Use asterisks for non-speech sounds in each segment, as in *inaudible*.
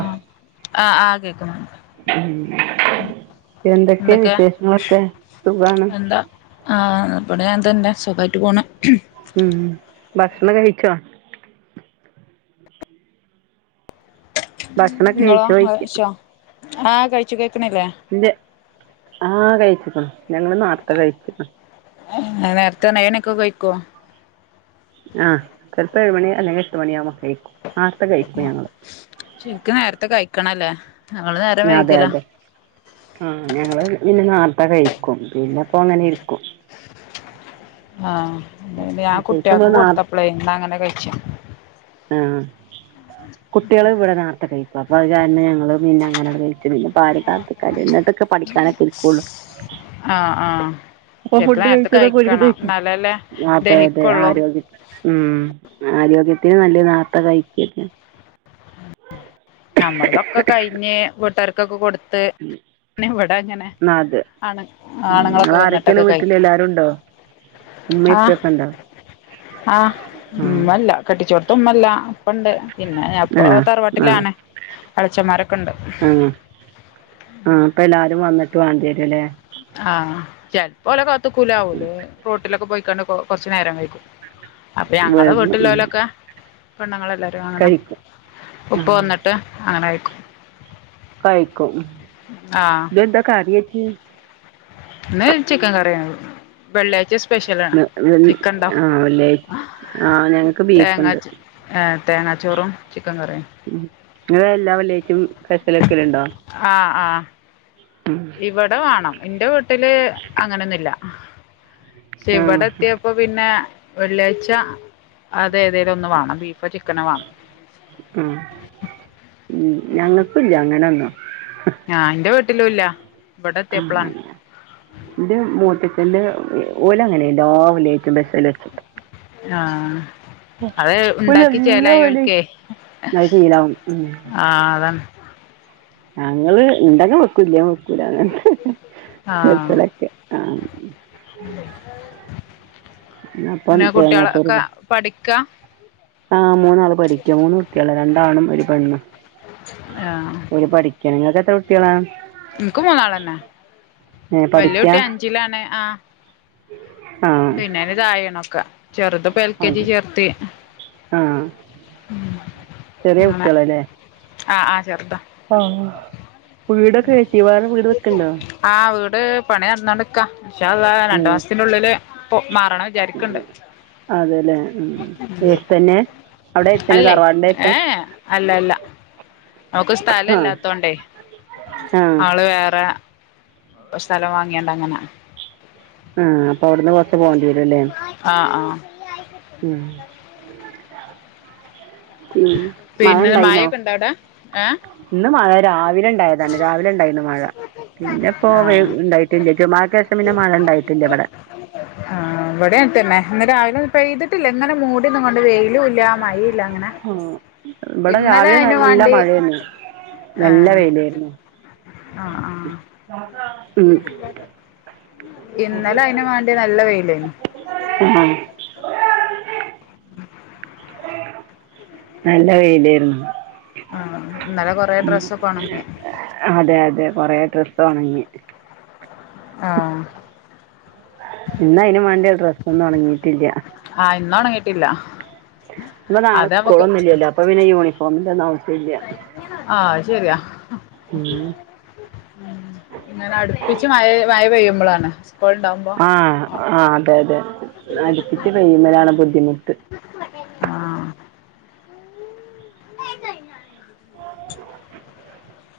ആ ഹ ആ കേക്നു. ഉം എന്തൊക്കെ വിശേഷങ്ങളൊക്കെ സുഖാണ് എന്താ ആ ഇവിടെ അങ്ങനെ തന്നെ സുഖയിട്ട് പോണ്. ഉം ഭക്ഷണം കഴിച്ചോ. ഭക്ഷണൊക്കെ നിങ്ങളോ കഴിച്ചോയ്ക്ക കഴിച്ചോ ആഹ് കഴിച്ചു കഴ ഇല്ല്യാ ആ കഴിച്ചികണ് ഞങ്ങൾ നാർത്ത കഴിച്ചിക്ക്‌. ആ നേരത്ത് നൈനൊക്കെ കഴിക്കോ. ആഹ് ചെൽപ്പം ഏഴ് മണി അല്ലെങ്കിൽ എട്ട് മണി ആവുമ്പോ കഴിക്കും. നാർത്ത കഴിക്കും ഞങ്ങൾ. നിക്കണല്ലേ അതെ അതെ ആഹ *unintelligible* മുട്ട കഴിക്കും. പിന്നെപ്പൊ അങ്ങനെ ഇരിക്കും. ആഹ ഞാൻ ശരിക്കും നമ്മള് കുട്ടിയക്ക് നാർ കൊടുത്തപ്പളെ ന്നാ അങ്ങനെ കഴിച്ചാ ആഹ കുട്ടികള് ഇവിടെ നേർത്തെ കഴിക്കും അപ്പ അത്കാരണം ഞങ്ങള് പിന്നെ അങ്ങനെ കഴിച്ചു പിന്നെ ഇപ്പൊ ആരെ കാത്തിരിക്കാനാ പഠിക്കാനൊക്കെ ഇരിക്കുള്ളൂ ആഹ ആഹ അപ്പൊ ഫുഡ് കഴിച്ചത് ഒക്കെ ഒരുവിധം അതെയതെ ദഹിക്കുള്ളൂ ആരോഗ്യ ഉം ആരോഗ്യത്തിന് നല്ലത് നേത്തെ കഴിക്കല് നമ്മളതൊക്കെ കഴിഞ്ഞ് വീട്ടുകാർക്കൊക്കെ കൊടുത്ത് ഇവിടെ അങ്ങനെ അത് ആണ് ഉം ആണുങ്ങളൊക്കെ വന്നിട്ടൊക്കെ കഴിക്ക ഉമ്മയുംഇപ്പയുംക്കെണ്ടോ ആഹ് ഉം അല്ല കെട്ടിച്ചോ ഉമ്മയില്ല ഉപ്പണ്ട് പിന്നെഞാനിപ്പോ തറവാട്ടിലാണ് എളച്ചന്മാരൊക്കെ ഉണ്ട് ആഹ് ആഹ അപ്പൊ എല്ലാരും വന്നിട്ട് വേണ്ടിരുംല്ലേ ആഹ് ചിലപ്പോലെ കാത്ത്നിക്കൂല ഓല് റോട്ടിലൊക്കെ പോയിക്കാണ്ട് കുറച്ചു നേരം കഴിക്കും അപ്പൊ ഞങ്ങള് വേകും ഉം വീട്ടിലുല്ലൊലൊക്കെ പെണ്ണുങ്ങളെല്ലാവരും അങ്ങനെ കഴിക്കും ആ ഉപ്പ വന്നിട്ട് അങ്ങനെ കഴി കഴിക്കും ആഹ് ഇന്നെന്തൊ കറിവെച്ച് ഇന്ന് ചിക്കൻ കറിയാണ് വെള്ളയാഴ്ച്ച സ്പെഷ്യൽ ആണ് ചിക്കനുണ്ടാവും ആ വെള്ളിയാഴ്ച ആ ഞങ്ങക്ക് തേങ്ങാ ബീഫുണ്ട് ചോ തേങ്ങാച്ചോറും ചിക്കൻ കറിയും ഉം നിങ്ങള് എല്ലാ വെള്ളിയാഴ്ചയും സ്പെഷ്യല് ആഹ് ആഹ് ഉം ഇവിടെ വേണം എന്റെ വീട്ടില് അങ്ങനൊന്നുവില്ല പക്ഷെ ആ ഇവിടെ എത്തിയപ്പോ പിന്നെ വെള്ളിയാഴ്ച അത് ഏതേലും ഒന്ന് വേണം ബീഫോ ചിക്കനോ വേണം ആ ഉം ഞങ്ങൾക്കും ഇല്ല അങ്ങനൊന്നും ആഹ് എന്റെ വീട്ടിലുവില്ല ആ എന്ത് മൂത്തച്ചന്റെ ഓല് അങ്ങനെയെല്ലാ വെള്ളിയാഴ്ചയും ബസ്സേൽ എടുത്തിട്ട് ആഹ് അത് ഓലെല്ലാം ഉണ്ടാക്കി ഇവിടേം ചേലായോൾക്കേ അത് ശീലാവും. ഉം. ആഹ് അതാണ് ഞങ്ങള് ഇണ്ടെങ്കി വെക്കും ഇല്ലെങ്കി വെക്കൂല അങ്ങനെ ആ *unintelligible* ആഹ് അപ്പം പിന്നെ കുട്ടികളൊക്കെ പഠിക്കാ ആഹ് മൂന്നാള് പഠിക്കാ മൂന്ന് കുട്ടിയോളാ രണ്ടാണും ഒരു പെണ്ണും ആ ഇവടെ പഠിക്കാണ് നിങ്ങക്ക് എത്ര കുട്ടികളാണ് എനക്കും മൂന്നാളന്നെ ഏ വലിയ പഠിക്കാ? കുട്ടി അഞ്ചിലാണ് ആഹ് ആ പിന്നെയിന് തായെയാണൊക്കെ ചെറുതിപ്പം എൽ കെ ജി അത്. ചേർത്ത് ആ ചെറിയ കുട്ടികളാല്ലേ ആഹ് ആഹ് ചെറുതാ വീടൊക്കെ വെച്ച് വേറെ വീട് വെക്ക്ണ്ടോ? ആ വീട് വീട് പണി നടന്നുകോണ്ട്ക്കാ ഇന്ഷാ അള്ളാ അത് രണ്ട് ഉം. മാസത്തിനുള്ളില് മാറണം വിചാരിക്കണ്ട് അതേല്ലേ ഉം. എടുത്തുതന്നെ അവിടെ അടുത്തുതന്നെ അല്ലേ തറവാടിൻ്റെ അടുത്ത് ഏ അല്ല അല്ല നമുക്ക് സ്ഥലം ആ ഇല്ലാത്തോണ്ടേ ആ അവള് വേറെ സ്ഥലം വാങ്ങിയോണ്ട് അങ്ങനെ ആ അപ്പൊ അവിടുന്ന് കൊറച്ച് പോവേണ്ടി വരുംല്ലേ ആ ആ ഉം ഉം മഴ പിന്നെ ഇണ്ടായിനോ മഴൊക്കെ ഇണ്ടോ അവിടെ ഏ ഇന്ന് മഴ രാവിലെ ഉണ്ടായതാണ് രാവിലെ ഉണ്ടായിണ് മഴ പിന്നെ ആ പോവ ഉണ്ടായിട്ടില്ലേ അത്യാവശ്യം പിന്നെ മഴ ഇണ്ടായിട്ടില്ല ഇവിടെ ആ ഇവിടെ അങ്ങനെ തന്നെ ഇന്ന് രാവിലെ പെയ്തിട്ടില്ല ഇങ്ങനെ മൂടി കൊണ്ട് വെയിലും ഇല്ല മയയും ഇല്ല അങ്ങനെ ആ. ഇവിടെ ഇന്നലെ രാവിലെ അയിന് നല്ല വേണ്ടി മഴയായിരുന്നു നല്ല ആഹ് വെയിലായിരുന്നു ആഹ ആ ഉം. ഇന്നലെ അയിന് വാണ്ടി നല്ല വെയിലായിന്നു. ആ നല്ല വെയിലെർന്നു ആ ഇന്നലെ കൊറേ ഡ്രസ്സൊക്കെ ഒണങ്ങി *unintelligible* അതെ അതെ കൊറെ ഡ്ര ത്തൊണങ്ങി ആ ഇന്ന് അയിനും വാണ്ടിഡ്രസ്സ് ഒന്നും ഉണങ്ങിയിട്ടില്യ. ആഹ് ഇന്നൊണങ്ങീട്ടില്ല പ്പൊ നാളെ സ്കൂളൊന്നും ഇല്യല്ലോ അപ്പൊ പിന്നെ യൂണിഫോമിന്റൊ ന്നുംആവശ്യല്ല്യ. ആഹ് അത് ശെരിയാ ഉം ഇങ്ങനെ അടുപ്പിച്ച് മഴ മഴ പെയ്യുമ്പോളാണ് ആഹ ആ അതെ അതെ അടുപ്പിച്ച് പെയ്യുബളാണ് ബുദ്ധിമുട്ട്. ആഹ് *unintelligible*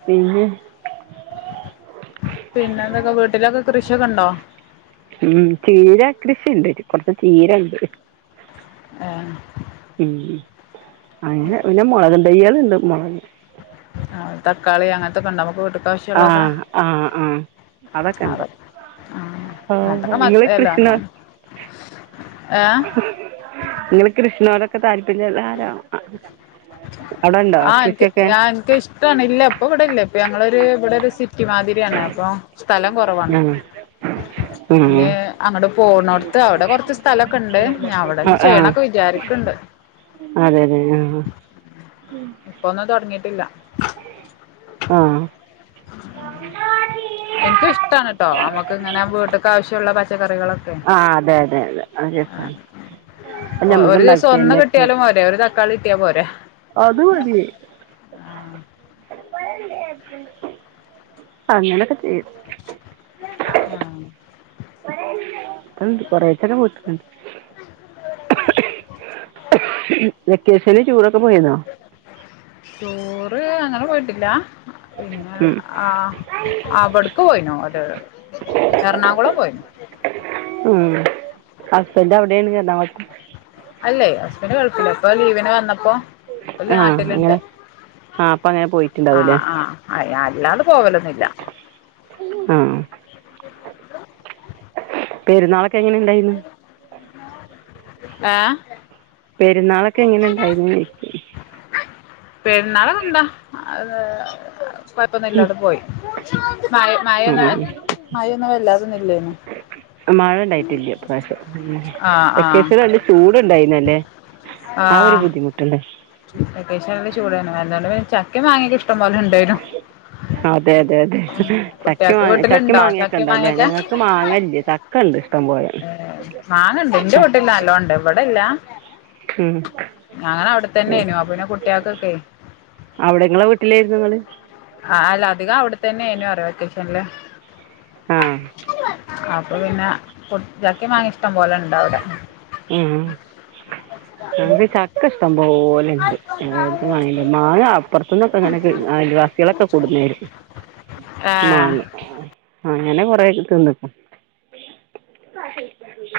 പിന്നെ പിന്നെ എന്തൊക്കെ വീട്ടിലൊക്കെ കൃഷിയൊക്കെ ഉണ്ടോ ഉം ചീര കൃഷിണ്ട് കൊറച്ച് ചീരണ്ട് ആഹ ഉം അങ്ങനെ പിന്നെ മുളകിന് തയ്യേ ൾണ്ട് മുളക് ആഹ തക്കാളി അങ്ങനത്തെൊക്കെണ്ട നമ്മുക്ക് വീട്ടി ആഹ ആഹ ആഹ അതൊക്കെ ഇണ്ട് അതെ ആഹ് അതൊക്കെ മ എല്ല *unintelligible* ഏഹ് ങ്ങള് കൃഷ്ണോടൊക്കെ താല്പര്യള്ള ആരോ അ ആഹ എനിക്ക് ൻഎനിക്ക് ഇഷ്ട ഇല്ല ഇപ്പൊ ഇവിടെ ഇല്ല ഇപ്പ ഞങ്ങളൊരു ഇവിടെ ഒരുസി റ്റിമാതിരിയാണ് അപ്പൊ സ്ഥലം കുറവാണ് *inaudible* അവിടെ കുറച്ച് സ്ഥലമൊക്കെ ഉണ്ട് ഞാൻ ഉം അവിടെ ഇനി ചെയ്യണൊക്കെ വിചാരിക്കണ്ട് *inaudible* അതെ അതെ ആഹ ഇപ്പൊന്നു തൊടങ്ങിയിട്ടില്ല. ആ എൻക്ക് ഇഷ്ട്ടാണ് ട്ടോ അമ്മക്ക് ഇങ്ങനെ വീട്ട്ക്ക് ആവശ്യള്ള പച് ട്ട കറികളൊക്കെ ആ അതെ അതെ അതെ അത് രസമാണ് നമുക്ക് ഒരു ദിവസം ഉണ്ടാക്കി ഒന്ന് തന്നെയൊക്കെ കിട്ടിയാലും പോരെ ഒരു തക്കാളി കിട്ടിയാ പോരെ അത് മതി ആഹ് അങ്ങനെക്കെ ചെയും ആഹ അത് ഉണ്ട് കൊറേക്കെ ന്റെ വീട്ടില്ണ്ട് *unintelligible* വെക്കേഷന് ടൂർ ഒക്ക് *unintelligible* അങ്ങനെ പോയിട്ടില്ല പിന്നെ ഉം ആ ആവിടുക്ക് പോയിനോ ഓലെലോ എറണാകുളം പോയി ഉം ഹസ്ബന്റ്അവിടെണ് എർണാകു അല്ലേ ഹസ്ബന്റ് ഗൾഫിലാഇപ്പൊ ലീവിന് വന്നപ്പോ ഓല് ആ നാട്ടിലുണ്ട് അങ്ങനെ ആ അപ്പം അങ്ങനെ ആ പോയിട്ടുണ്ടാവുമല്ലേ ആഹ *inaudible* അല്ലാതെ പോകലൊന്നില്ല ആഹ പെരുന്നാളൊക്കെ എങ്ങനെ ഇണ്ടായിന്ന് ഏ പെരുന്നാളൊക്കെ എങ്ങനെ ഉണ്ടായിരുന്നു പെരുന്നാളൊക്കെന്താ അത് കൊഴപ്പൊന്നും ഇല്ലാതെ പോയി മഴന്ന മഴൊന്ന ചോദിക്കുക ആ മയന്നും വല്ലാതൊന്നും ഇല്ലേയ്ന്നു. മഴ ഉണ്ടായിട്ടില്ലേ ഇപ്രാവശ്യം ആഹ് വെക്കേഷൻ നല്ല ചൂടുണ്ടായിരുന്നല്ലേ ആ വെക്കേഷൻ എല്ലാം ചൂടാണ് *unintelligible* ചക്ക മാങ്ങകേ ഇഷ്ടം പോലെ ഇണ്ടേനു അതെ അതെ അതെ കുട്ട്യാക്ക് ചക്കമാങ്ങ ചക്ക വീട്ടിലുണ്ടോ മാങ്ങയൊക്കെ ചക്കേം ഇണ്ടാവല്ലേ മാങ്ങേക്കെ ഞങ്ങക്ക് മാങ്ങയില്ല ചക്ക ഇണ്ട് ഇഷ്ടം പോലെ ഏഹ് മാങ്ങണ്ട് ന്റെ വീട്ടിൽനല്ലോണ്ട് ഇവിടെല്ല ഉം ഞങ്ങൾ അവിടെത്തന്നൊയിനു അപ്പ പിന്നെ കുട്ടികൾക്കൊക്കെ അവിടെ ങ്ങളെ വീട്ടിലായിരുന്നു ങ്ങള് ആ അല്ല അധിക അവിടെത്തന്നെയിനു *unintelligible* വെക്കേഷൻല് ആ അപ്പൊ പിന്നെ ചക്കിമാങ്ങി ഇഷ്ടം പോലെ ഉണ്ട് അവിടെ എം ഞങ്ങക്ക് ചക്ക ഇഷ്ടം പോലെ ഉണ്ട് *unintelligible* മായില്ല മാങ്ങ അപ്പുറത്തന്നൊക്കെ ഇങ്ങനെ അയൽവാസികളൊക്കെ കൊടുന്ന് തരും ഏഹ് മാങ്ങ അങ്ങനെ കൊറേ തിന്ന്ക്ണു.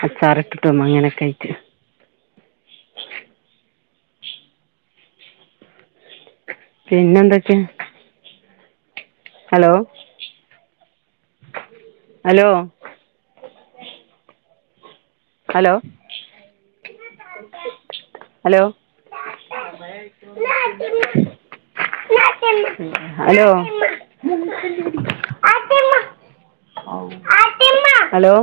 അച്ചാറ് ഇട്ടിട്ടും അങ്ങനെ ഒക്കെ ആയിറ്റ് പിന്നെന്തക്കൊ hello hello hello hello *unintelligible* hello hello